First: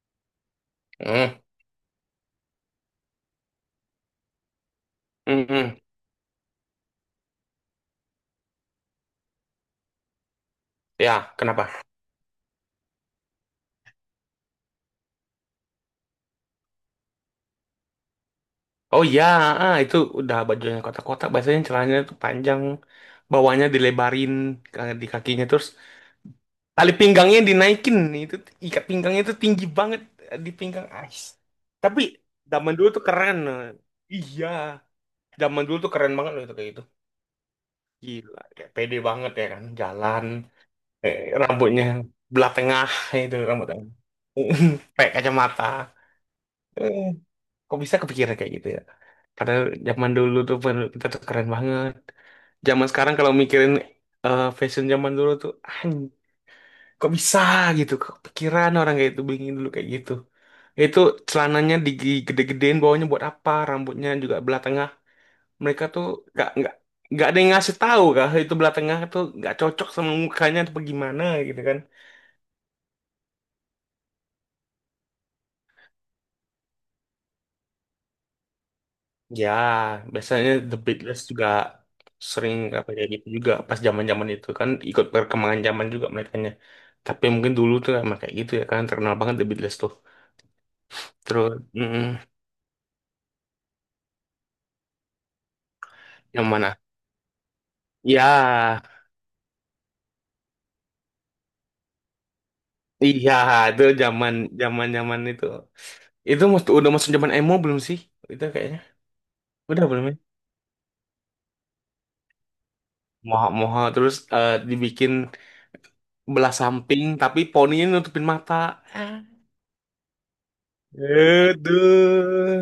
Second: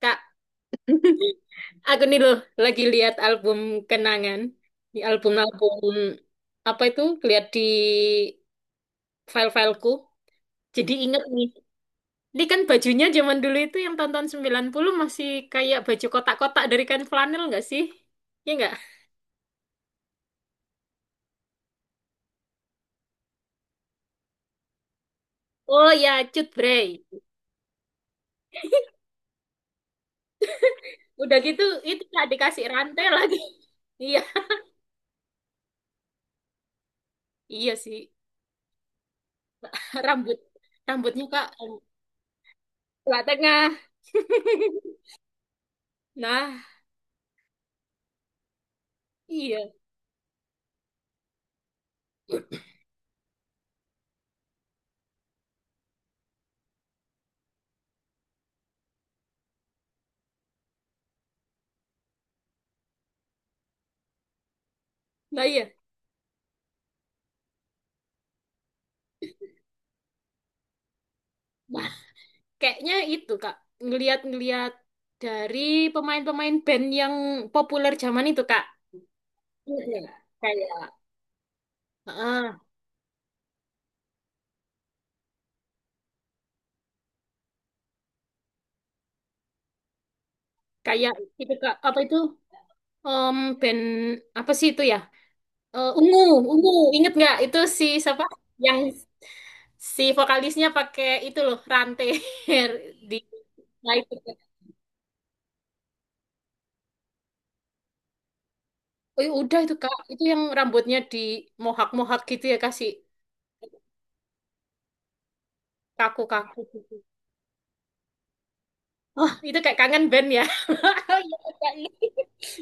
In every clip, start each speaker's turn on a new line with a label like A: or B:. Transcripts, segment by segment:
A: Kak,
B: Hmm,
A: aku nih loh lagi lihat album kenangan. Di
B: hmm.
A: album-album apa itu? Lihat di file-fileku. Jadi inget
B: Ya,
A: nih.
B: kenapa?
A: Ini kan bajunya zaman dulu itu yang tahun-tahun 90 masih kayak baju kotak-kotak dari kain flanel nggak sih? Iya nggak?
B: Oh iya, itu udah bajunya kotak-kotak. Biasanya celananya tuh panjang, bawahnya dilebarin di kakinya terus
A: Oh ya, cut
B: tali
A: Bray.
B: pinggangnya dinaikin. Itu ikat pinggangnya tuh tinggi banget di pinggang Ais.
A: Udah gitu
B: Tapi
A: itu nggak dikasih
B: zaman dulu tuh
A: rantai
B: keren.
A: lagi.
B: Eh.
A: Iya,
B: Iya, zaman dulu tuh keren banget loh itu kayak gitu.
A: iya sih.
B: Gila, kayak pede banget ya kan, jalan,
A: Rambut rambutnya Kak
B: rambutnya belah tengah
A: sebelah
B: itu
A: tengah.
B: rambutnya, pakai kacamata.
A: Nah,
B: Eh. Kok bisa kepikiran kayak gitu ya? Padahal
A: iya.
B: zaman dulu tuh kita tuh keren banget. Zaman sekarang kalau mikirin fashion zaman dulu tuh, kok bisa gitu? Kok kepikiran orang kayak itu bikin dulu kayak gitu? Itu celananya digede-gedein bawahnya buat apa? Rambutnya juga belah tengah.
A: Nah, iya.
B: Mereka tuh nggak nggak ada yang ngasih tahu kah itu belah tengah tuh nggak cocok sama mukanya atau gimana gitu kan?
A: Kayaknya itu Kak, ngeliat-ngeliat dari pemain-pemain band yang populer zaman itu Kak.
B: Ya,
A: Iya, iya.
B: biasanya The
A: Kayak
B: Beatles juga sering
A: ah,
B: apa ya gitu juga pas zaman-zaman itu kan ikut perkembangan zaman juga merekanya. Tapi mungkin dulu tuh emang kayak gitu ya kan terkenal banget The Beatles tuh.
A: kayak itu
B: Terus
A: Kak, apa itu? Band apa sih itu ya? Ungu,
B: yang
A: ungu,
B: mana?
A: inget nggak itu si siapa? Yang
B: Ya,
A: si vokalisnya pakai itu loh rantai di
B: iya itu
A: nah itu
B: zaman
A: Kak.
B: zaman zaman itu. Itu udah masuk zaman emo belum sih? Itu kayaknya.
A: Oh, ya udah itu
B: Udah
A: Kak,
B: belum ya?
A: itu yang rambutnya di mohak-mohak gitu ya kasih
B: Moha-moha terus dibikin belah
A: kaku-kaku gitu.
B: samping tapi poninya nutupin mata. Ah.
A: Oh, itu kayak kangen band ya. Iya, Kak.
B: Aduh,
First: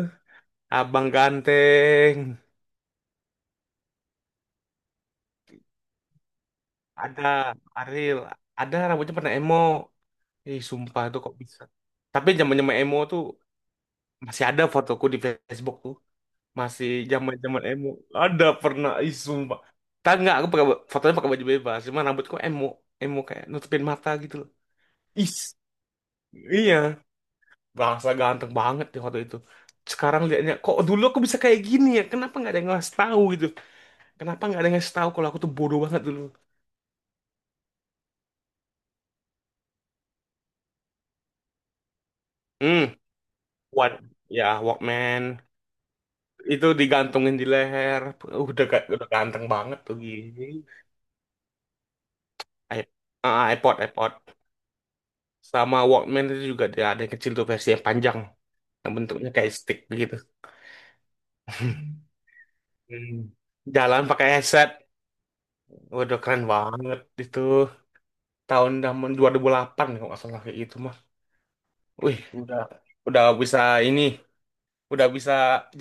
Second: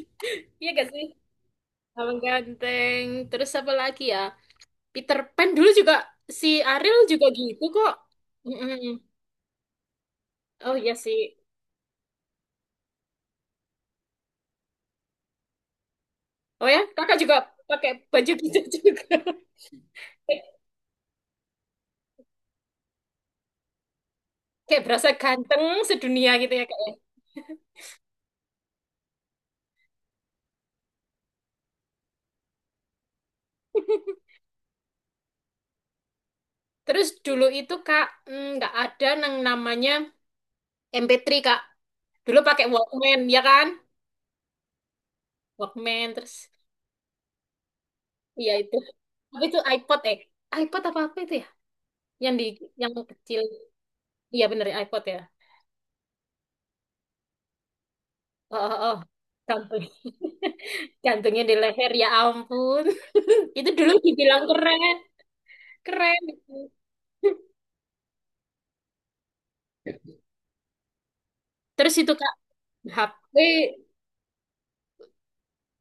A: Iya gak sih?
B: abang ganteng.
A: Abang ganteng. Terus apa lagi ya? Peter Pan dulu juga si Ariel
B: Ada
A: juga gitu kok.
B: Ariel, ada
A: Mm-mm.
B: rambutnya pernah emo. Ih,
A: Oh iya
B: sumpah itu kok
A: sih.
B: bisa. Tapi zaman-zaman emo tuh masih ada fotoku di Facebook tuh.
A: Oh ya,
B: Masih
A: kakak juga
B: zaman-zaman emo.
A: pakai baju
B: Ada
A: gitu
B: pernah,
A: juga.
B: ih sumpah. Tak nggak,
A: Kayak
B: aku pakai fotonya pakai baju bebas, cuma rambutku emo, emo kayak nutupin mata gitu loh.
A: kayak berasa
B: Is,
A: ganteng sedunia gitu ya kak. Ya.
B: iya, bahasa ganteng banget di foto itu. Sekarang liatnya, kok dulu aku bisa kayak gini ya? Kenapa nggak ada yang ngasih tahu gitu? Kenapa nggak ada yang ngasih tahu kalau aku tuh bodoh banget dulu?
A: Terus dulu itu kak nggak ada yang namanya MP3 kak. Dulu pakai
B: Hmm,
A: Walkman ya kan?
B: what? Ya, Walkman.
A: Walkman terus
B: Itu digantungin di leher
A: iya
B: udah
A: itu.
B: udah
A: Apa
B: ganteng
A: itu
B: banget tuh
A: iPod eh?
B: gini
A: iPod apa apa itu ya? Yang di
B: I-
A: yang kecil.
B: iPod iPod
A: Iya bener ya, iPod ya.
B: sama Walkman itu juga dia ada yang kecil tuh versi yang panjang
A: Oh, oh,
B: yang
A: oh.
B: bentuknya kayak stick
A: Gampang.
B: begitu.
A: Gantungnya di leher, ya ampun.
B: Hmm.
A: Itu dulu
B: Jalan pakai
A: dibilang
B: headset
A: keren,
B: udah
A: keren.
B: keren banget itu tahun zaman 2008 kalau nggak salah kayak gitu mah
A: Terus itu
B: wih
A: Kak,
B: udah
A: HP,
B: bisa ini udah bisa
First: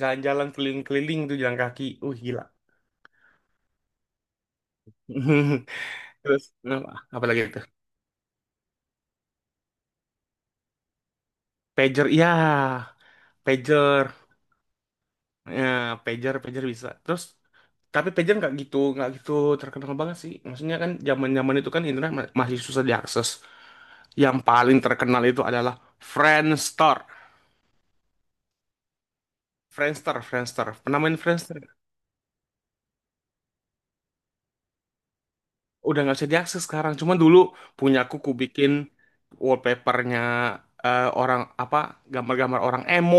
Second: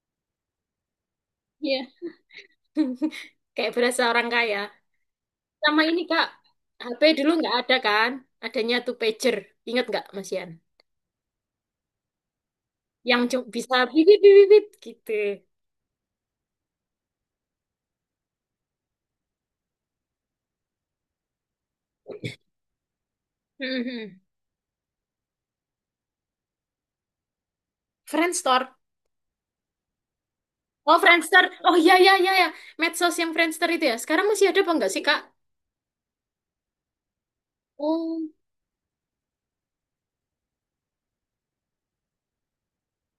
B: jalan-jalan keliling-keliling tuh jalan
A: ya.
B: kaki gila.
A: Kayak berasa orang kaya. Sama ini Kak,
B: Terus apa
A: HP
B: apa
A: dulu
B: lagi
A: nggak
B: itu
A: ada kan? Adanya tuh pager. Ingat nggak Mas Yan?
B: pager iya
A: Yang cuma bisa
B: pager
A: bibit bibit bibit, gitu.
B: ya pager pager bisa terus tapi pager nggak gitu terkenal banget sih maksudnya kan zaman zaman itu kan internet masih susah diakses
A: Mhm.
B: yang paling terkenal itu adalah Friendster.
A: Friendster.
B: Friendster
A: Oh,
B: pernah main
A: Friendster.
B: Friendster
A: Oh iya iya iya ya. Medsos yang Friendster itu ya. Sekarang masih ada apa enggak sih, Kak?
B: udah nggak bisa diakses sekarang cuma dulu punya aku
A: Oh,
B: ku bikin wallpapernya orang apa gambar-gambar orang emo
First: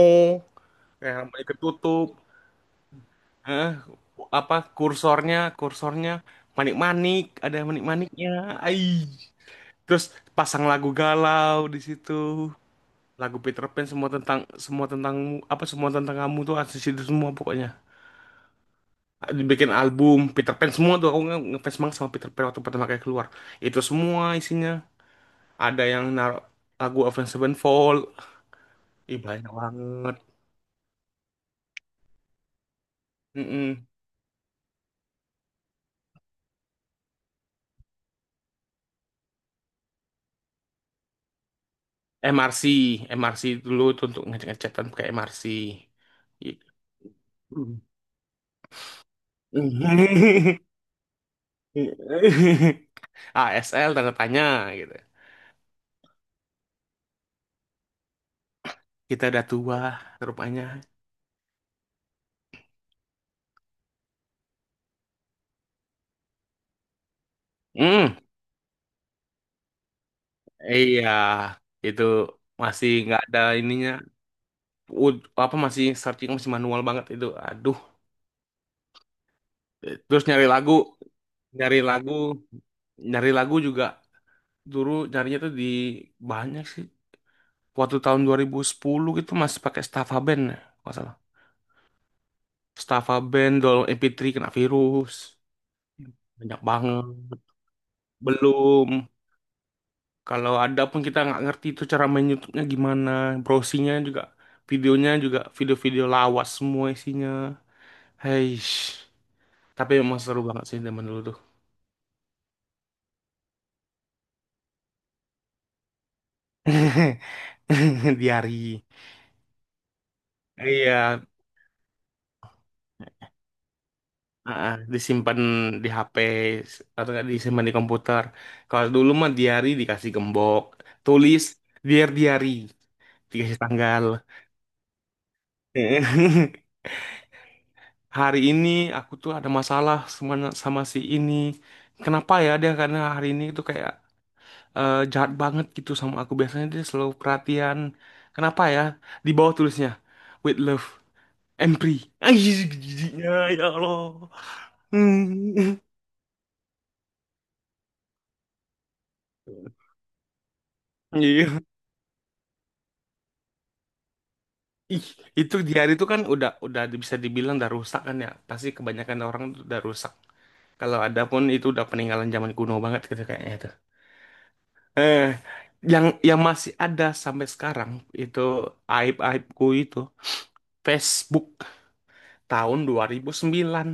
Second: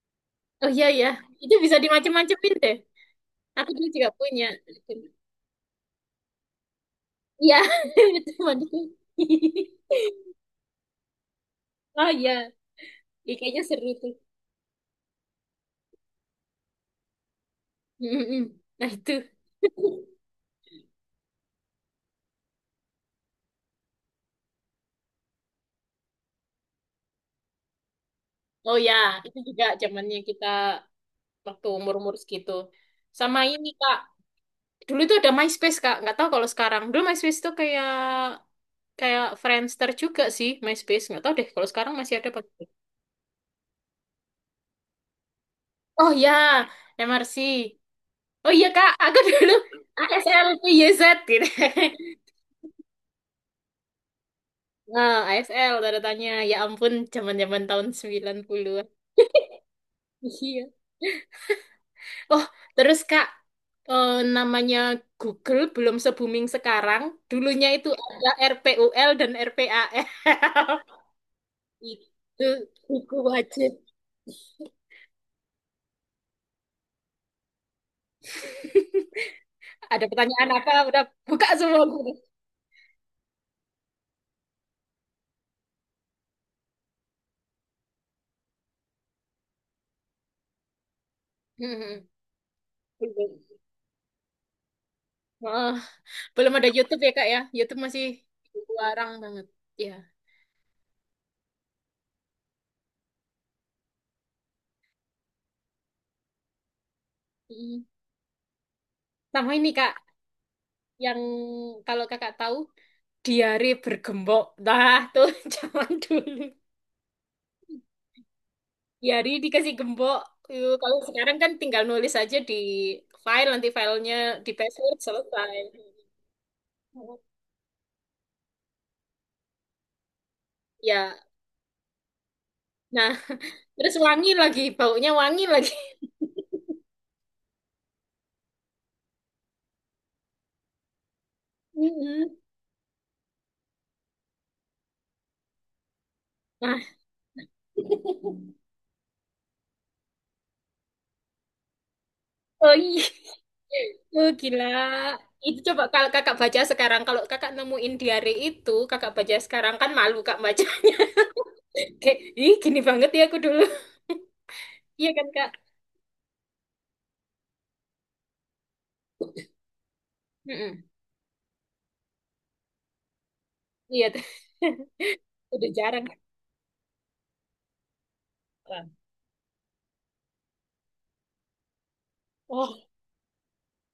A: oh iya ya.
B: kayak balik
A: Itu bisa
B: ketutup
A: dimacem-macemin deh.
B: eh,
A: Aku dulu juga punya.
B: apa kursornya kursornya manik-manik
A: Iya,
B: ada manik-maniknya
A: itu Monica.
B: ai. Terus pasang lagu galau di
A: Oh iya,
B: situ,
A: ih,
B: lagu
A: kayaknya
B: Peter Pan
A: seru tuh.
B: semua tentang apa semua tentang kamu tuh ada di situ semua pokoknya.
A: Mm-mm. Nah itu.
B: Dibikin album Peter Pan semua tuh aku ngefans banget sama Peter Pan waktu pertama kali keluar. Itu semua isinya. Ada yang naruh lagu Avenged Sevenfold,
A: Oh ya,
B: ih
A: itu
B: banyak
A: juga
B: banget.
A: zamannya kita waktu umur-umur segitu. Sama ini
B: Mm-mm.
A: Kak, dulu itu ada MySpace Kak, nggak tahu kalau sekarang. Dulu MySpace tuh kayak kayak Friendster juga sih MySpace. Nggak tahu deh kalau sekarang masih ada apa enggak.
B: MRC, MRC dulu tuh untuk ngecek-ngecekan pakai MRC.
A: Oh
B: Gitu.
A: ya, MRC. Oh iya Kak, aku dulu ASL YZ gitu.
B: ASL tanda tanya gitu.
A: Nah, ASL tanda tanya. Ya ampun, zaman-zaman tahun 90-an.
B: Kita udah tua rupanya.
A: Iya. Oh, terus Kak, eh, namanya Google belum se-booming sekarang. Dulunya itu
B: Hmm,
A: ada R P U L dan R P A L.
B: iya, itu
A: Itu
B: masih
A: buku
B: nggak ada
A: wajib.
B: ininya. Apa masih searching masih manual banget itu. Aduh,
A: Ada
B: terus nyari
A: pertanyaan apa?
B: lagu,
A: Udah buka
B: nyari
A: semua.
B: lagu, nyari lagu juga dulu nyarinya tuh di banyak sih. Waktu tahun 2010 gitu masih pakai Staffa Band, ya, nggak salah.
A: Hmm,
B: Staffa
A: belum.
B: Band, Dol MP3 kena virus,
A: Oh, belum
B: banyak
A: ada YouTube
B: banget.
A: ya Kak ya? YouTube masih
B: Belum.
A: larang banget. Ya.
B: Kalau ada pun kita nggak ngerti itu cara main YouTube-nya gimana, browsingnya juga, videonya juga video-video lawas semua isinya.
A: Hmm.
B: Hei,
A: Sama ini
B: tapi
A: Kak,
B: emang seru banget sih zaman
A: yang
B: dulu tuh.
A: kalau Kakak tahu, diare bergembok. Nah, tuh zaman dulu.
B: Diari.
A: Ya, dikasih gembok. Yuk,
B: Iya,
A: kalau sekarang kan tinggal nulis aja di file, nanti filenya di password
B: disimpan
A: selesai.
B: di HP atau nggak disimpan di komputer. Kalau dulu mah diari dikasih gembok,
A: Ya,
B: tulis biar diari,
A: nah
B: dikasih
A: terus
B: tanggal.
A: wangi lagi, baunya wangi lagi.
B: Hari ini aku tuh ada masalah sama, sama si ini.
A: Mm-mm.
B: Kenapa ya dia karena hari ini tuh kayak jahat banget gitu sama aku. Biasanya
A: Nah,
B: dia selalu perhatian. Kenapa ya? Di bawah tulisnya, with love. Empri. Anjir,
A: oh iya,
B: giginya ya Allah.
A: oh gila. Itu
B: Hmm.
A: coba kalau kakak baca sekarang, kalau kakak nemuin diary itu, kakak baca sekarang kan malu kak baca.
B: Iya.
A: Kayak, ih gini banget ya aku dulu.
B: Ih,
A: Iya kan kak?
B: itu di hari itu kan udah bisa dibilang udah rusak kan ya. Pasti kebanyakan orang tuh udah rusak.
A: Mm-mm.
B: Kalau ada pun itu udah peninggalan zaman kuno banget gitu kayaknya tuh.
A: Iya,
B: Eh,
A: udah jarang.
B: yang masih ada sampai sekarang itu aib-aibku itu Facebook
A: Oh,
B: tahun 2009.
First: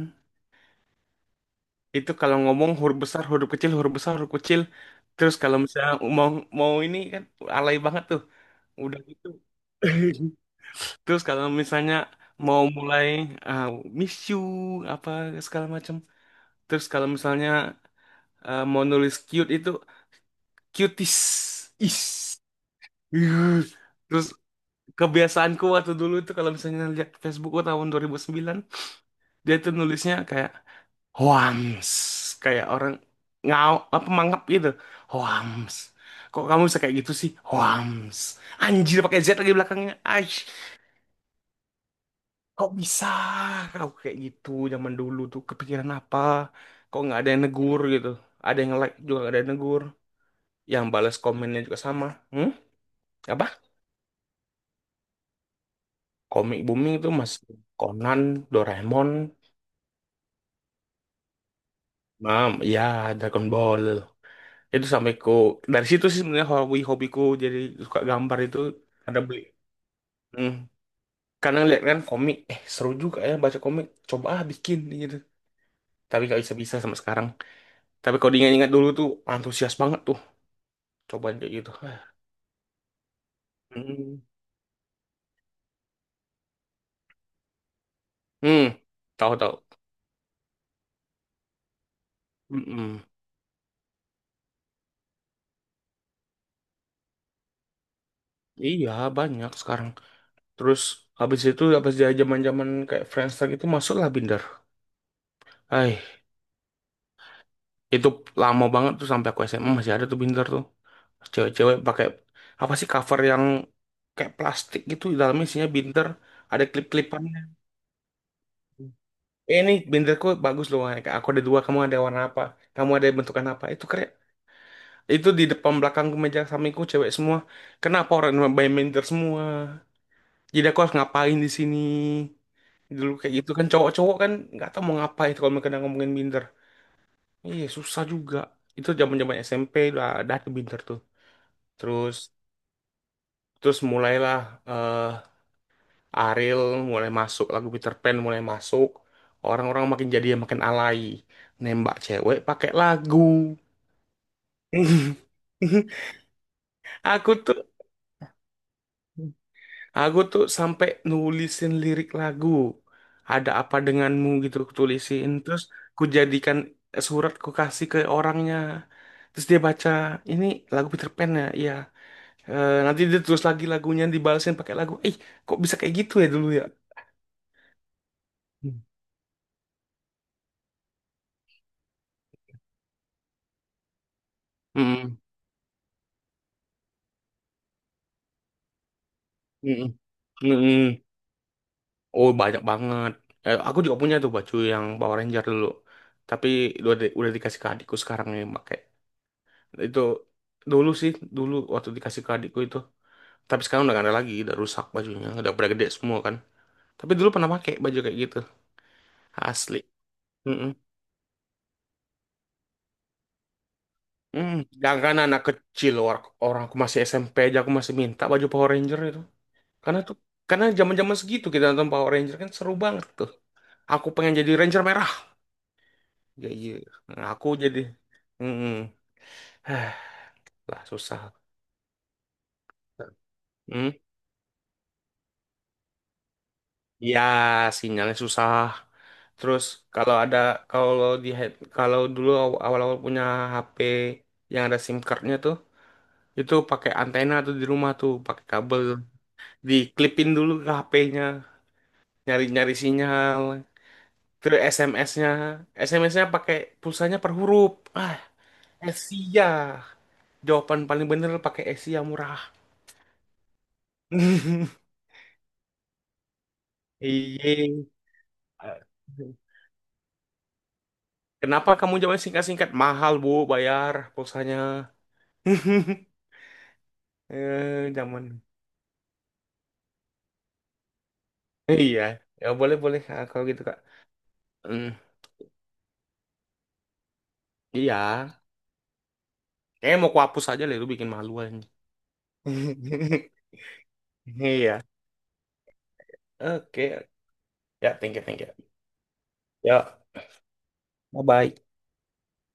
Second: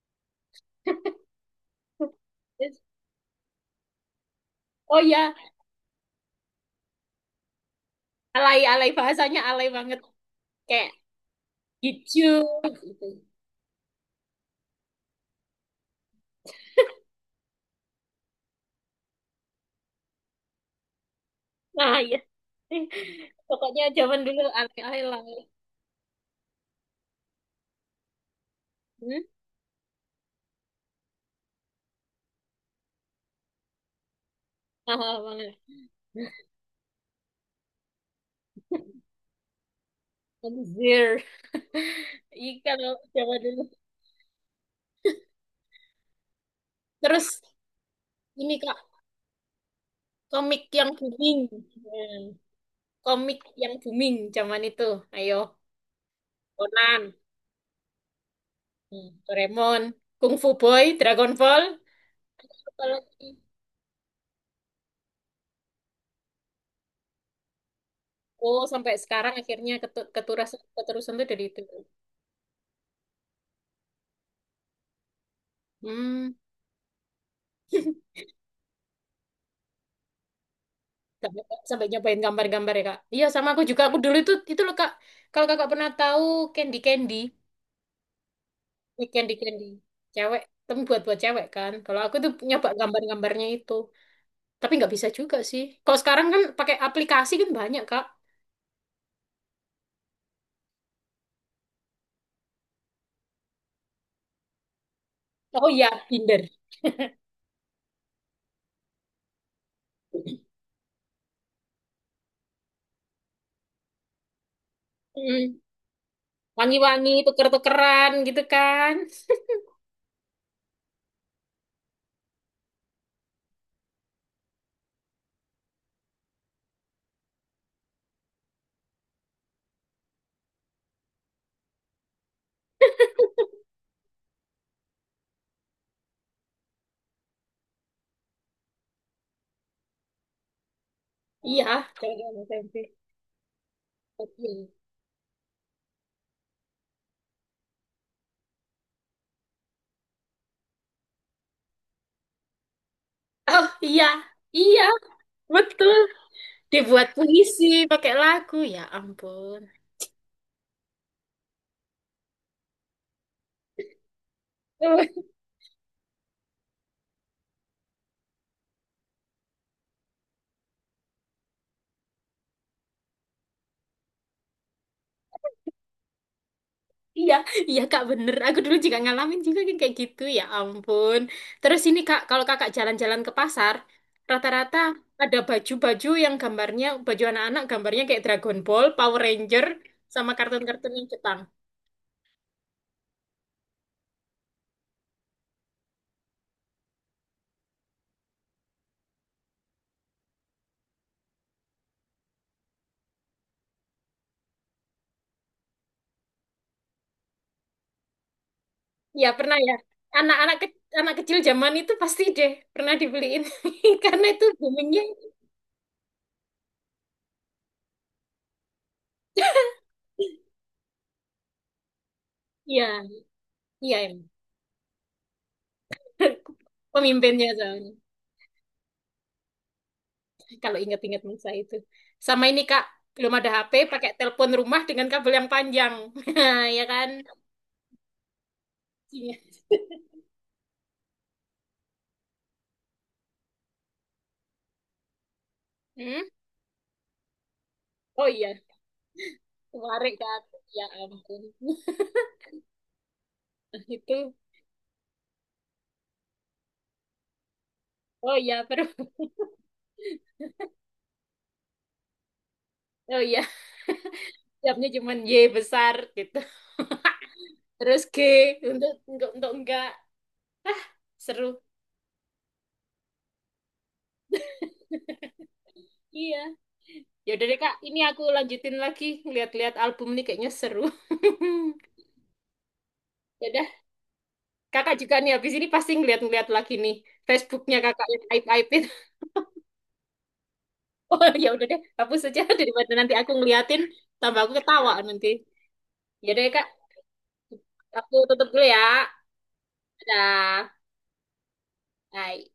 B: Itu kalau ngomong huruf besar, huruf kecil, huruf besar, huruf kecil.
A: oh ya,
B: Terus kalau misalnya mau mau ini kan alay banget tuh.
A: alay alay
B: Udah gitu.
A: bahasanya alay banget kayak
B: Terus kalau misalnya
A: hijau
B: mau
A: gitu
B: mulai ah, miss you apa segala macam. Terus kalau misalnya mau nulis cute itu cuties.
A: nah ya
B: Is. Ih.
A: pokoknya zaman
B: Terus
A: dulu alay alay lah.
B: kebiasaanku waktu dulu itu kalau misalnya lihat Facebookku tahun 2009,
A: Hmm?
B: dia tuh nulisnya kayak hoams, kayak orang ngau apa mangap gitu.
A: Mahal banget.
B: Hoams. Kok kamu bisa kayak gitu sih? Hoams. Anjir pakai Z lagi belakangnya. Ay.
A: Anjir. Iya
B: Kok
A: kalau
B: bisa
A: zaman dulu
B: kau kayak gitu zaman dulu tuh kepikiran apa? Kok nggak ada
A: terus
B: yang negur gitu?
A: ini
B: Ada yang
A: kak
B: like juga nggak ada yang negur.
A: komik
B: Yang
A: yang
B: balas
A: booming.
B: komennya juga sama.
A: Hmm,
B: Hmm?
A: komik
B: Apa?
A: yang booming zaman itu ayo
B: Komik booming
A: Conan.
B: itu masih Conan,
A: Hmm,
B: Doraemon,
A: Doraemon Kung Fu Boy Dragon Ball
B: Mam, ya
A: apalagi.
B: Dragon Ball. Itu sampai ku dari situ sih sebenarnya hobi-hobiku jadi suka gambar itu
A: Oh sampai
B: ada
A: sekarang
B: beli.
A: akhirnya ketu-
B: Hmm.
A: keterusan keterusan tuh dari
B: Karena
A: itu.
B: lihat kan komik, eh seru juga ya baca komik. Coba ah bikin gitu. Tapi
A: Hmm.
B: nggak bisa-bisa sama sekarang. Tapi kalau diingat-ingat dulu tuh antusias banget tuh coba
A: Sampai,
B: kayak gitu.
A: sampai nyobain gambar-gambar ya kak. Iya sama aku juga. Aku dulu
B: Hmm,
A: itu loh kak. Kalau kakak pernah tahu Candy Candy,
B: hmm,
A: Candy
B: tahu tahu.
A: Candy, cewek, tapi buat buat cewek kan. Kalau aku tuh nyoba
B: Mm-mm.
A: gambar-gambarnya itu, tapi nggak bisa juga sih. Kalau sekarang kan pakai aplikasi kan banyak kak.
B: Iya banyak sekarang. Terus habis itu habis dia zaman-zaman kayak Friendster itu masuklah Binder.
A: Oh iya,
B: Ay,
A: Tinder.
B: itu lama banget tuh sampai aku SMA masih ada tuh Binder tuh. Cewek-cewek pakai apa sih cover yang kayak plastik gitu dalamnya
A: Mm.
B: isinya Binder, ada
A: Wangi-wangi,
B: klip-klipannya.
A: tuker-tukeran gitu kan.
B: Eh, ini binderku bagus loh Wan. Aku ada dua, kamu ada warna apa? Kamu ada bentukan apa? Itu keren. Itu di depan belakang meja sampingku cewek semua. Kenapa orang main binder semua? Jadi aku harus ngapain di sini? Dulu kayak gitu kan cowok-cowok kan nggak tahu mau ngapain kalau mereka udah ngomongin binder. Iya susah juga. Itu zaman-zaman SMP udah ada tuh binder tuh.
A: Iya,
B: Terus
A: cewek-cewek selfie.
B: terus mulailah
A: Oke.
B: eh Ariel mulai masuk lagu Peter Pan mulai masuk. Orang-orang makin jadi yang makin alay. Nembak cewek pakai lagu.
A: Oh iya, iya, betul. Dibuat
B: Aku tuh
A: puisi pakai lagu, ya ampun.
B: Aku tuh sampai nulisin lirik lagu. Ada apa denganmu gitu aku tulisin. Terus ku jadikan surat ku kasih ke orangnya. Terus dia baca, ini lagu Peter Pan ya? Iya. Eh, nanti dia terus lagi lagunya dibalesin pakai lagu. Eh, kok bisa kayak gitu ya dulu ya?
A: Iya, iya kak bener. Aku dulu
B: Hmm.
A: juga ngalamin juga yang kayak gitu ya ampun. Terus ini kak, kalau kakak jalan-jalan ke pasar, rata-rata
B: Hmm.
A: ada baju-baju yang gambarnya, baju anak-anak gambarnya kayak Dragon Ball, Power Ranger,
B: Hmm.
A: sama
B: Hmm. Hmm,
A: kartun-kartun yang
B: hmm.
A: Jepang.
B: Oh, banyak banget. Eh, aku juga punya tuh baju yang Power Ranger dulu. Tapi udah, udah dikasih ke adikku sekarang yang pakai. Itu dulu sih, dulu waktu dikasih ke adikku itu. Tapi sekarang udah gak ada lagi, udah rusak bajunya, udah pada gede semua kan. Tapi dulu pernah pakai baju kayak gitu,
A: Iya pernah ya.
B: asli.
A: Anak-anak
B: Mm-mm.
A: ke- anak kecil zaman itu pasti deh pernah dibeliin karena itu
B: Mm. Jangan
A: boomingnya.
B: kan anak kecil, orang aku masih SMP aja aku masih minta baju Power Ranger itu. Karena tuh, karena zaman-zaman segitu kita nonton Power Ranger kan seru
A: Iya,
B: banget tuh.
A: iya,
B: Aku
A: emang.
B: pengen jadi Ranger merah. Ya iya, nah,
A: Pemimpinnya
B: aku jadi,
A: soalnya.
B: mm
A: Kalau
B: Lah susah.
A: ingat-ingat masa itu. Sama ini Kak, belum ada HP,
B: Hmm?
A: pakai telepon rumah dengan kabel yang panjang. Ya kan?
B: Ya, sinyalnya susah. Terus kalau ada kalau di kalau dulu awal-awal punya HP yang ada SIM cardnya tuh,
A: Hmm?
B: itu pakai antena tuh di rumah tuh,
A: Oh
B: pakai
A: iya,
B: kabel,
A: warik
B: diklipin
A: Kak.
B: dulu ke
A: Ya
B: HP-nya,
A: ampun.
B: nyari-nyari sinyal.
A: Itu,
B: Terus SMS-nya, SMS-nya pakai pulsanya per huruf. Ah,
A: oh iya, terus,
B: Asia. Jawaban paling bener pakai Asia murah.
A: oh iya, siapnya cuma Y besar gitu.
B: Iya.
A: Terus G, untuk enggak. Ah, seru.
B: Kenapa kamu jawab singkat-singkat? Mahal, Bu, bayar pulsanya.
A: Iya. Ya udah deh Kak,
B: eh
A: ini aku
B: zaman.
A: lanjutin lagi. Lihat-lihat album nih kayaknya seru.
B: Iya. Ya boleh boleh Kak, kalau
A: Ya
B: gitu
A: udah,
B: Kak. Hmm,
A: Kakak juga nih habis ini pasti ngeliat-ngeliat lagi nih. Facebooknya Kakak yang
B: iya.
A: aib-aibin.
B: Kayaknya mau kuhapus aja deh lu bikin
A: Oh
B: malu
A: ya
B: aja.
A: udah deh, hapus saja daripada nanti aku ngeliatin tambah aku
B: Iya.
A: ketawa nanti. Ya deh Kak,
B: Oke. Ya,
A: aku
B: thank you, thank
A: tutup
B: you.
A: dulu ya.
B: Ya,
A: Dadah.
B: bye-bye.
A: Bye.